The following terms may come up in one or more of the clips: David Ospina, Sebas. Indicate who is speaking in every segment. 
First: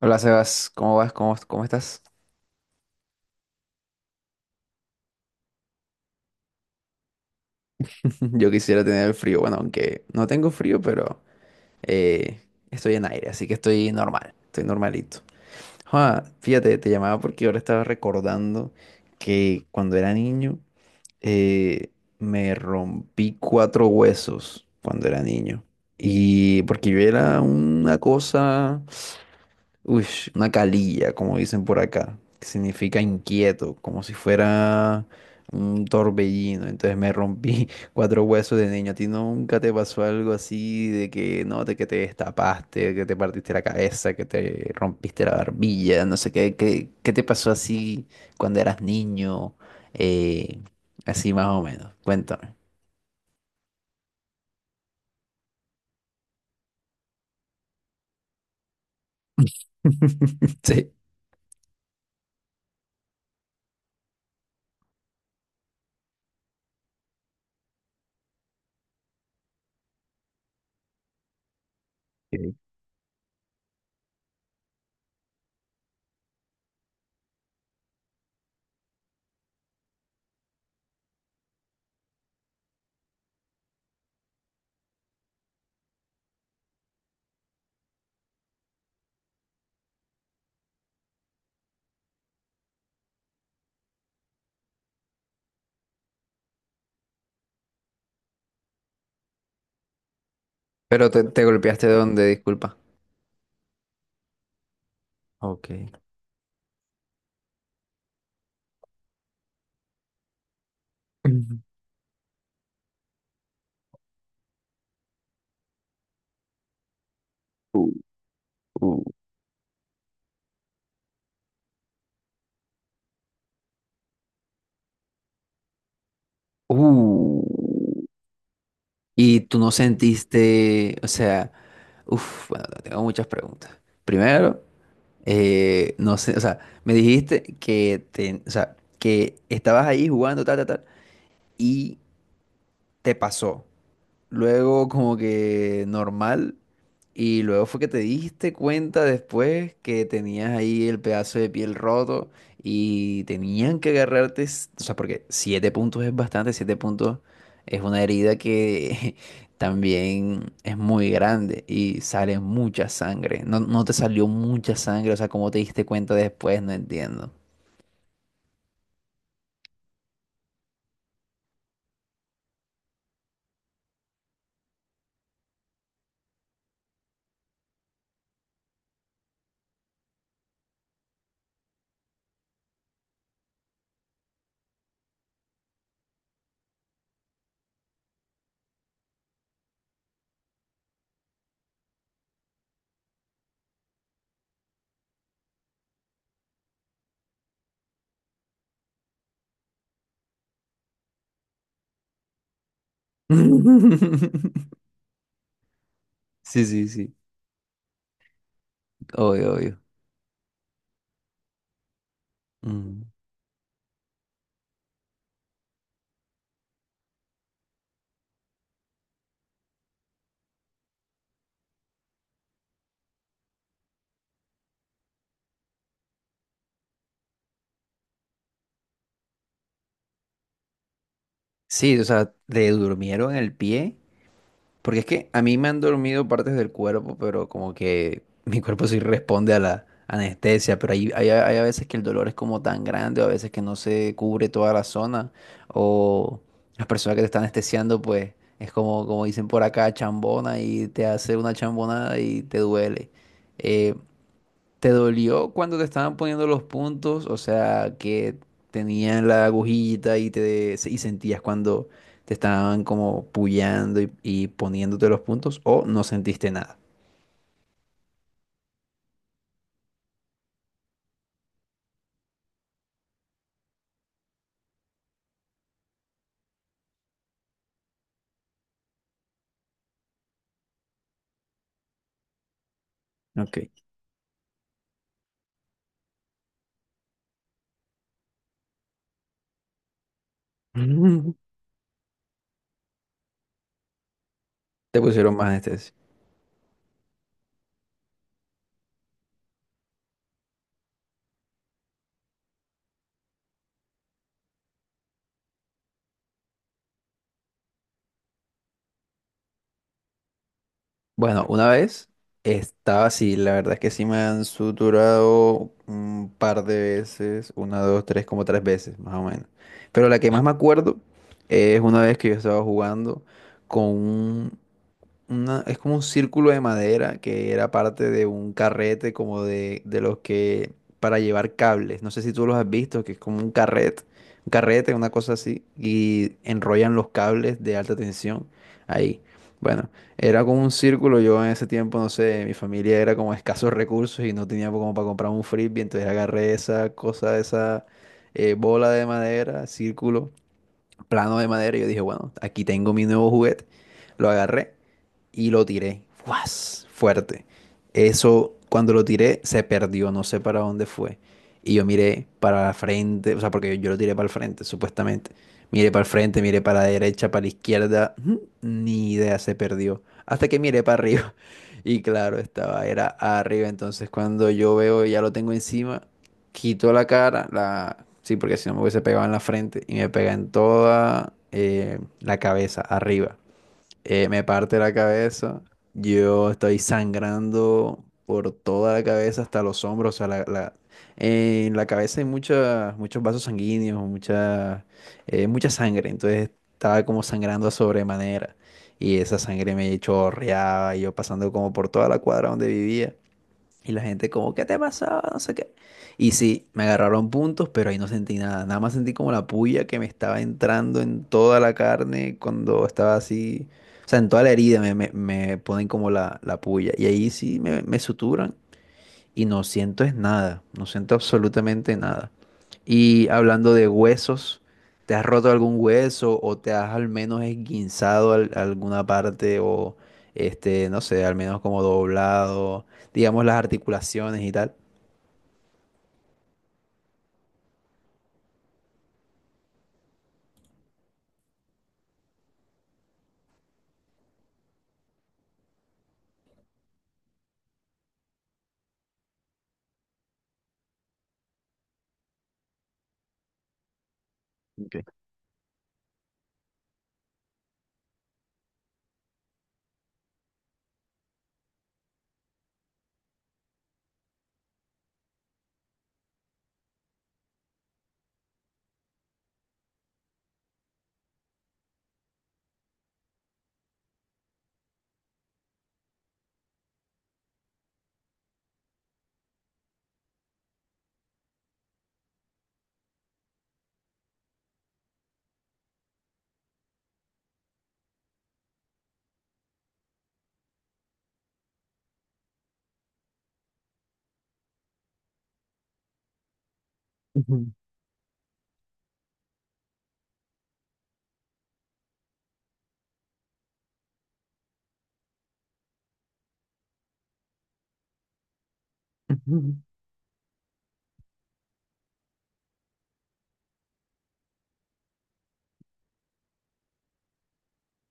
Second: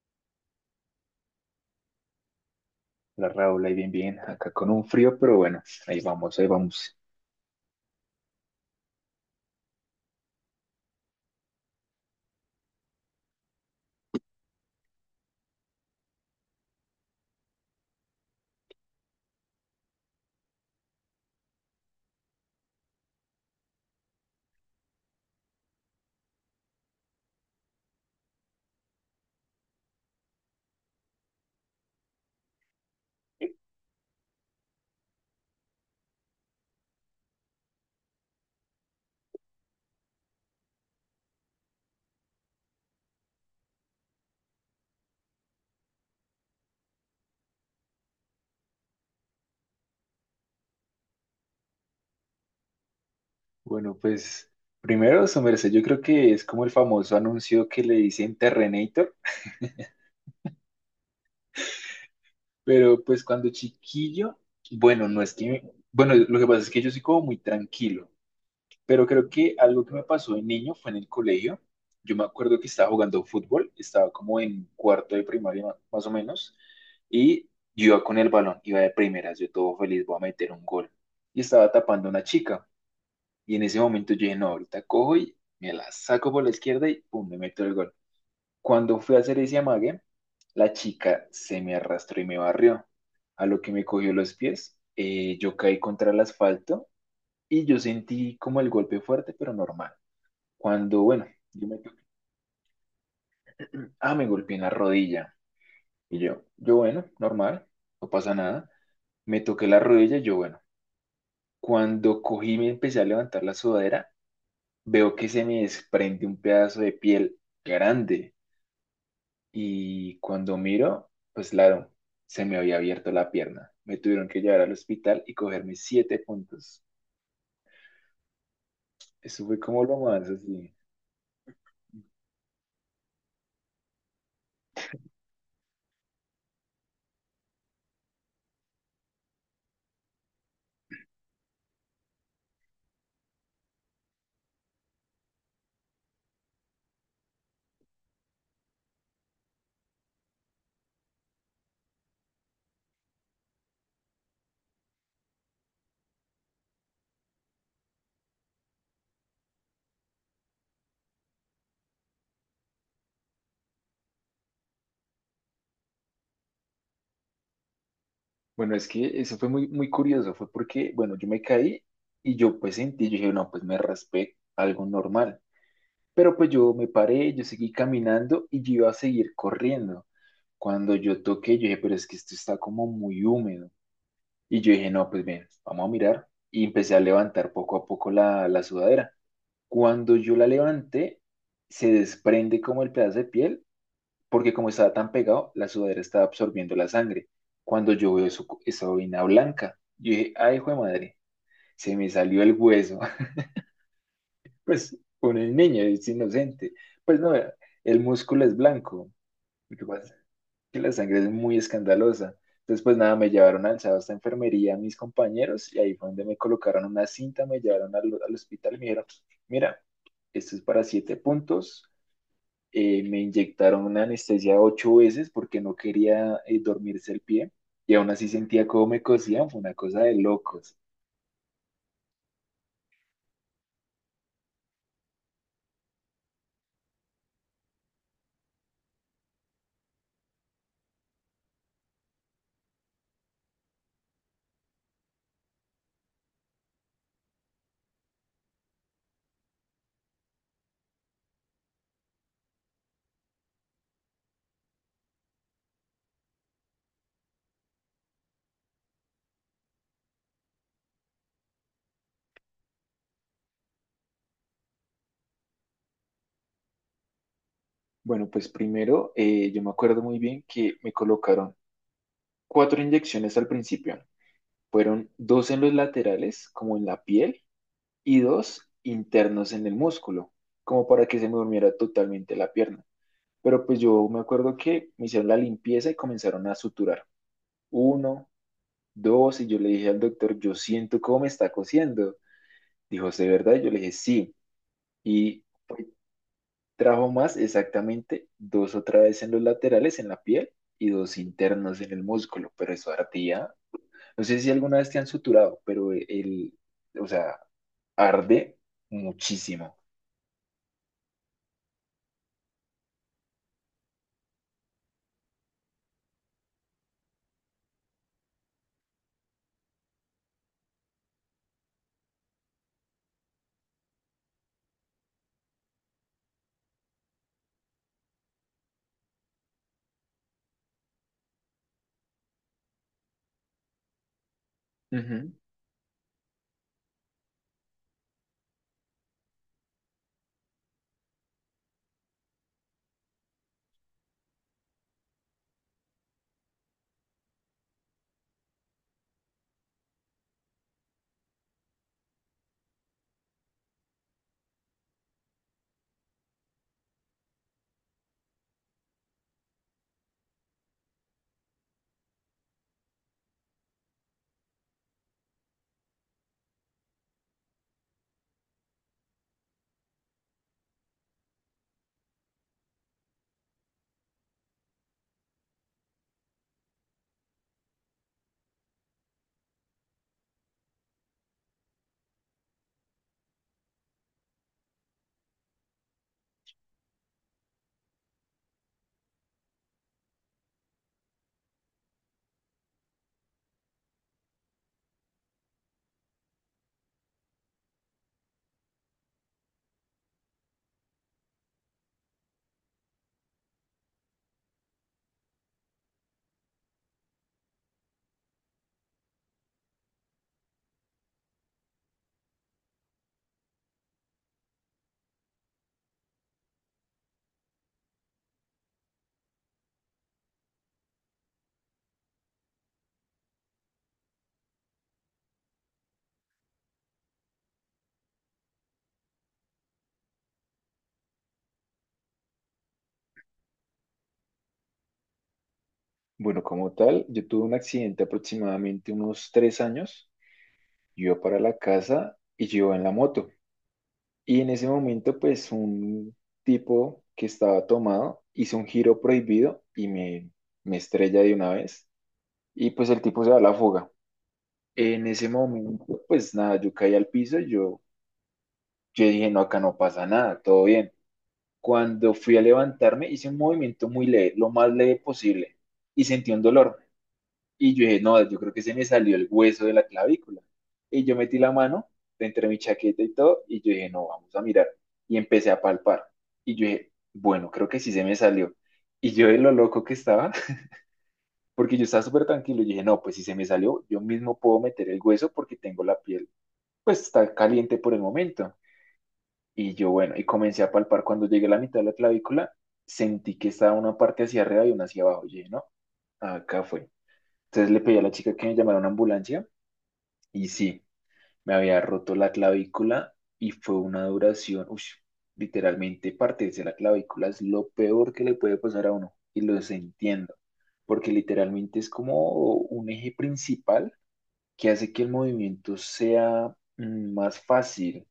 Speaker 1: Hola Sebas, ¿cómo vas? ¿Cómo estás?
Speaker 2: La Raúl, ahí bien, bien, acá con un frío, pero bueno, ahí vamos, ahí vamos.
Speaker 1: Yo quisiera tener el frío, bueno, aunque no tengo frío, pero eh, estoy en aire, así que estoy normal, estoy normalito. Ah, fíjate, te llamaba porque ahora estaba recordando que cuando era niño eh, me rompí cuatro huesos cuando era niño. Y porque yo era una cosa Uy, una calilla, como dicen por acá, que significa inquieto, como si fuera un torbellino. Entonces me rompí cuatro huesos de niño. ¿A ti nunca te pasó algo así de que no, de que te destapaste, que te partiste la cabeza, que te rompiste la barbilla, no sé qué, qué te pasó así cuando eras niño? Eh, Así más o menos. Cuéntame.
Speaker 2: Bueno, pues primero, su merced, yo creo que es como el famoso anuncio que le dicen Terrenator,
Speaker 1: Sí.
Speaker 2: pero pues cuando chiquillo, bueno, no es que, bueno, lo que pasa es que yo soy como muy tranquilo, pero creo que algo que me pasó de niño fue en el colegio. Yo me
Speaker 1: Ok.
Speaker 2: acuerdo que estaba jugando fútbol, estaba como en cuarto de primaria más o menos, y yo iba con el balón, iba de primeras, yo todo feliz, voy a meter un gol, y estaba tapando a una chica. Y en ese momento yo dije, no, ahorita cojo y me la saco por la izquierda y pum, me meto el gol. Cuando fui a hacer ese amague, la chica se me arrastró y me barrió. A lo que me cogió los pies, yo caí contra el asfalto y yo sentí como el golpe fuerte, pero normal. Cuando,
Speaker 1: Pero te,
Speaker 2: bueno,
Speaker 1: te
Speaker 2: yo me,
Speaker 1: golpeaste donde, disculpa.
Speaker 2: ah, me golpeé en la rodilla.
Speaker 1: Ok.
Speaker 2: Y yo bueno, normal, no pasa nada. Me toqué la rodilla, yo bueno. Cuando cogí y me empecé a levantar la sudadera, veo que se me desprende un pedazo de piel
Speaker 1: Ujú.
Speaker 2: grande
Speaker 1: Uh,
Speaker 2: y cuando miro, pues claro, se me había abierto la pierna. Me tuvieron que llevar al hospital y cogerme siete puntos.
Speaker 1: Uh, y
Speaker 2: Eso
Speaker 1: tú
Speaker 2: fue
Speaker 1: no
Speaker 2: como lo más así.
Speaker 1: sentiste, o sea, uff, bueno, tengo muchas preguntas. Primero, no sé, o sea, me dijiste que te, o sea, que estabas ahí jugando, tal, tal, tal, y te pasó luego como que normal, y luego fue que te diste cuenta después que tenías ahí el pedazo de piel roto y tenían que agarrarte, o sea, porque siete puntos es bastante, siete puntos es una herida que también es muy grande y sale mucha sangre. No, no te salió mucha sangre, o sea, ¿cómo te diste cuenta después? No entiendo.
Speaker 2: Bueno, es que eso fue muy, muy curioso, fue porque, bueno, yo me caí y yo pues sentí, yo dije, no, pues me raspé, algo normal. Pero pues yo me paré, yo seguí caminando y yo iba a seguir corriendo. Cuando yo toqué, yo dije, pero es que esto está como muy húmedo. Y yo dije, no, pues bien, vamos a mirar. Y empecé a levantar poco a poco la sudadera. Cuando yo la levanté, se desprende como el pedazo de piel, porque como estaba tan pegado, la sudadera estaba absorbiendo la sangre. Cuando yo veo eso, esa vaina blanca, yo dije, ay, hijo de madre, se me salió el hueso. Pues uno es niño, es
Speaker 1: Sí,
Speaker 2: inocente.
Speaker 1: sí, sí,
Speaker 2: Pues no, el músculo es blanco.
Speaker 1: obvio, obvio.
Speaker 2: ¿Qué pasa? Que la sangre es muy escandalosa. Entonces, pues
Speaker 1: Mm.
Speaker 2: nada, me llevaron alzados a enfermería mis compañeros y ahí fue donde me colocaron una cinta, me llevaron al hospital y me dijeron, mira, esto es para siete puntos. Me inyectaron una anestesia ocho veces porque no quería dormirse el pie y aún así sentía cómo me cosían, fue una cosa de locos.
Speaker 1: Sí, o sea, te durmieron el pie. Porque es que a mí me han dormido partes del cuerpo, pero como que mi cuerpo sí responde a la anestesia, pero hay a veces que el dolor es como tan grande, o a veces que no se cubre toda la zona, o las personas que te están anestesiando, pues es como, como dicen por acá, chambona y te hace una chambonada y te duele. Eh, ¿Te dolió cuando te estaban poniendo los puntos? O sea, que tenían la agujita y te y sentías cuando te estaban como puyando y poniéndote los puntos, o no sentiste nada.
Speaker 2: Bueno, pues primero, yo me acuerdo muy bien que me colocaron cuatro inyecciones al principio. Fueron dos en los laterales, como en la piel, y dos internos en el músculo, como para que se me durmiera totalmente la pierna.
Speaker 1: Ok.
Speaker 2: Pero pues yo me acuerdo que me hicieron la limpieza y comenzaron a suturar. Uno, dos, y yo le dije al doctor, yo siento cómo me está cosiendo. Dijo, ¿de verdad? Yo le dije, sí.
Speaker 1: Te pusieron
Speaker 2: Y
Speaker 1: más anestesia.
Speaker 2: trajo más exactamente dos otra vez en los laterales, en la piel, y dos internos en el músculo, pero eso ardía. No sé si alguna vez te han suturado, pero el, o sea, arde muchísimo.
Speaker 1: Bueno, una vez estaba así, la verdad es que sí me han suturado un par de veces, una, dos, tres, como tres veces, más o menos. Pero la que más me acuerdo es una vez que yo estaba jugando con un es como un círculo de madera que era parte de un carrete como de los que para llevar cables. No sé si tú los has visto, que es como un carrete, una cosa así, y enrollan los cables de alta tensión ahí. Bueno, era como un círculo. Yo en ese tiempo, no sé, mi familia era como escasos recursos y no tenía como para comprar un frisbee, entonces agarré esa cosa, esa bola de madera, círculo, plano de madera, y yo dije, bueno, aquí tengo mi nuevo juguete. Lo agarré y lo tiré. ¡Guas! Fuerte. Eso, cuando lo tiré, se perdió, no sé para dónde fue. Y yo miré para la frente, o sea, porque yo lo tiré para el frente, supuestamente. Miré para el frente, miré para la derecha, para la izquierda, ujú, ni idea, se perdió. Hasta que miré para arriba. Y claro, estaba, era arriba. Entonces, cuando yo veo, ya lo tengo encima, quito la cara, la... Sí, porque si no me hubiese pegado en la frente y me pega en toda la cabeza, arriba me parte la cabeza, yo estoy sangrando por toda la cabeza hasta los hombros, o sea, en la cabeza hay muchas, muchos vasos sanguíneos, mucha sangre, entonces estaba como sangrando a sobremanera y esa sangre me chorreaba y yo pasando como por toda la cuadra donde vivía. Y la gente como, ¿qué te pasó? No sé qué. Y sí, me agarraron puntos, pero ahí no sentí nada. Nada más sentí como la puya que me estaba entrando en toda la carne cuando estaba así. O sea, en toda la herida me ponen como la puya. Y ahí sí me suturan y no siento es nada, no siento absolutamente nada. Y hablando de huesos, ¿te has roto algún hueso o te has al menos esguinzado alguna parte o este, no sé, al menos como doblado, digamos las articulaciones y tal?
Speaker 2: Bueno, como tal, yo tuve un accidente aproximadamente unos 3 años. Yo iba para la casa y yo iba en la moto. Y en ese momento, pues un tipo que estaba tomado hizo un giro prohibido y me estrella de una vez. Y pues el tipo se da a la fuga.
Speaker 1: Ok.
Speaker 2: En ese momento, pues nada, yo caí al piso. Y yo dije, no, acá no pasa nada, todo bien. Cuando fui a levantarme, hice un movimiento muy leve, lo más leve posible. Y sentí un dolor. Y yo dije, no, yo creo que se me salió el hueso de la clavícula. Y yo metí la mano entre mi chaqueta y todo, y yo dije, no, vamos a mirar. Y empecé a palpar. Y yo dije, bueno, creo que sí se me salió. Y yo de lo loco que estaba, porque yo estaba súper tranquilo, y dije, no, pues si se me salió, yo mismo puedo meter el hueso porque tengo la piel, pues está caliente por el momento. Y yo, bueno, y comencé a palpar. Cuando llegué a la mitad de la clavícula, sentí que estaba una parte hacia arriba y una hacia abajo. Y dije, no, acá fue.
Speaker 1: Ujú,
Speaker 2: Entonces le pedí a la chica que me llamara a una ambulancia. Y sí, me había roto la clavícula y fue una duración, uy, literalmente partirse la clavícula es lo peor que le puede pasar a uno y los
Speaker 1: ujú.
Speaker 2: entiendo, porque literalmente es como un eje principal que hace que el movimiento sea más fácil,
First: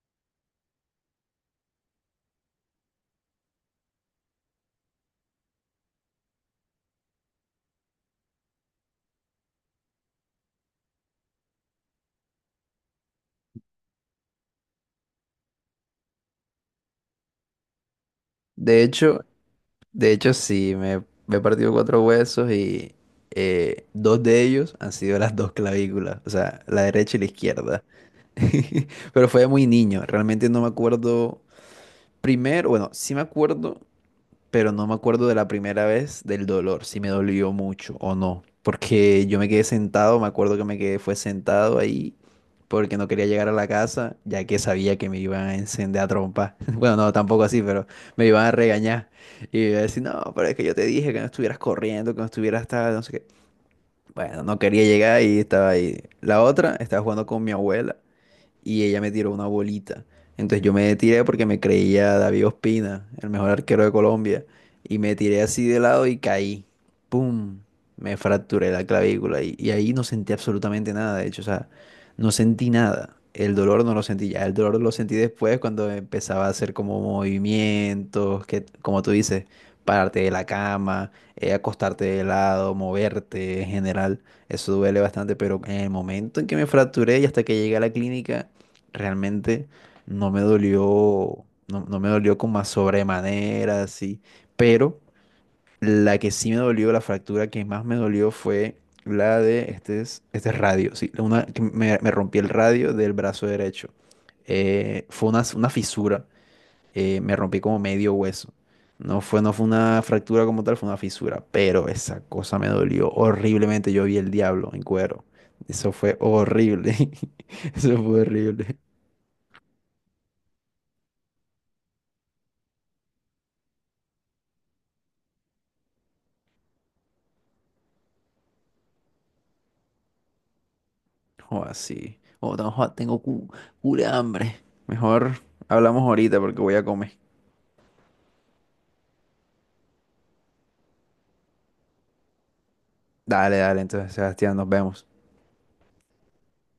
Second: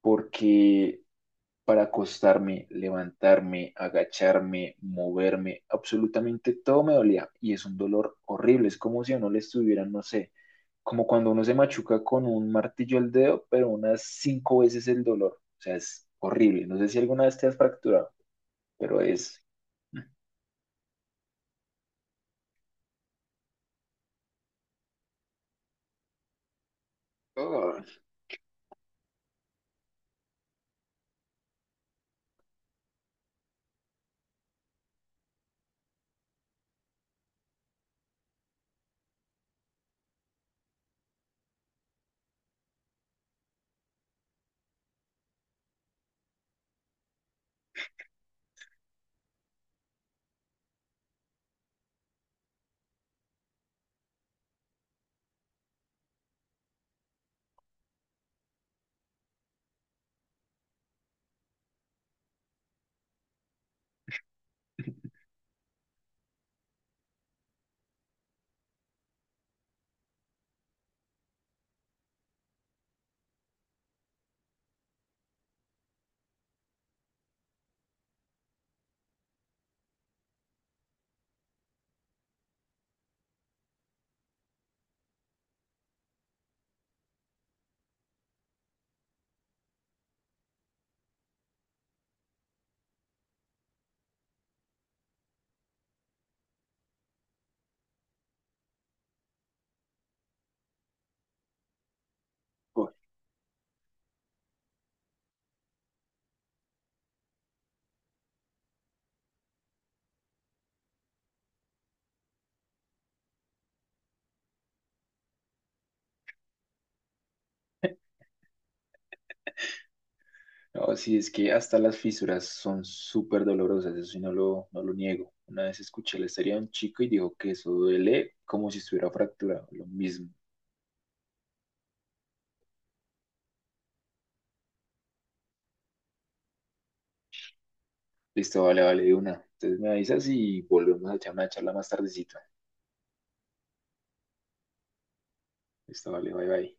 Speaker 2: porque para acostarme, levantarme, agacharme, moverme, absolutamente todo me dolía y es un dolor horrible, es como si a uno le estuvieran, no sé, como cuando uno se machuca con un martillo el dedo, pero unas cinco veces el dolor. O sea, es horrible. No sé si alguna vez te has fracturado,
Speaker 1: De
Speaker 2: pero
Speaker 1: hecho,
Speaker 2: es...
Speaker 1: de hecho sí, me he partido cuatro huesos y dos de ellos han sido las dos clavículas, o sea, la derecha y la
Speaker 2: Oh,
Speaker 1: izquierda. Pero fue muy niño, realmente no me acuerdo. Primero, bueno, sí me acuerdo, pero no me acuerdo de la primera vez del dolor, si me dolió mucho o no, porque yo me quedé sentado, me acuerdo que me quedé, fue sentado ahí, porque no quería llegar a la casa, ya que sabía que me iban a encender a trompa. Bueno, no, tampoco así, pero me iban a regañar. Y iba a decir, no, pero es que yo te dije que no estuvieras corriendo, que no estuvieras tal, no sé qué. Bueno, no quería llegar y estaba ahí. La otra, estaba jugando con mi abuela y ella me tiró una bolita. Entonces yo me tiré porque me creía David Ospina, el mejor arquero de Colombia, y me tiré así de lado y caí. ¡Pum! Me fracturé la clavícula y ahí no sentí absolutamente nada, de hecho, o sea, no sentí nada. El dolor no lo sentí ya, el dolor lo sentí después cuando empezaba a hacer como movimientos, que como tú dices, pararte de la cama, acostarte de lado, moverte en general. Eso duele bastante, pero en el momento en que me fracturé y hasta que llegué a la clínica, realmente no me dolió, no, no me dolió como a sobremanera, así, pero la que sí me dolió, la fractura que más me dolió fue la de este, este es radio, sí, una, que me rompí el
Speaker 2: oh.
Speaker 1: radio del brazo derecho. Fue una fisura, me rompí como medio hueso. No fue una fractura como tal, fue una fisura, pero esa cosa me dolió horriblemente. Yo vi el diablo en cuero. Eso fue horrible. Eso fue horrible.
Speaker 2: No, sí, es que hasta las fisuras son súper dolorosas, eso sí no lo niego. Una vez escuché la historia de un chico y dijo que eso duele como si estuviera fracturado, lo mismo.
Speaker 1: O así. O tengo cura de hambre. Mejor hablamos ahorita porque voy a comer.
Speaker 2: Listo, vale, vale, de una. Entonces me avisas y volvemos a echar una charla más tardecito.
Speaker 1: Dale, dale, entonces, Sebastián, nos vemos.
Speaker 2: Listo, vale, bye, bye.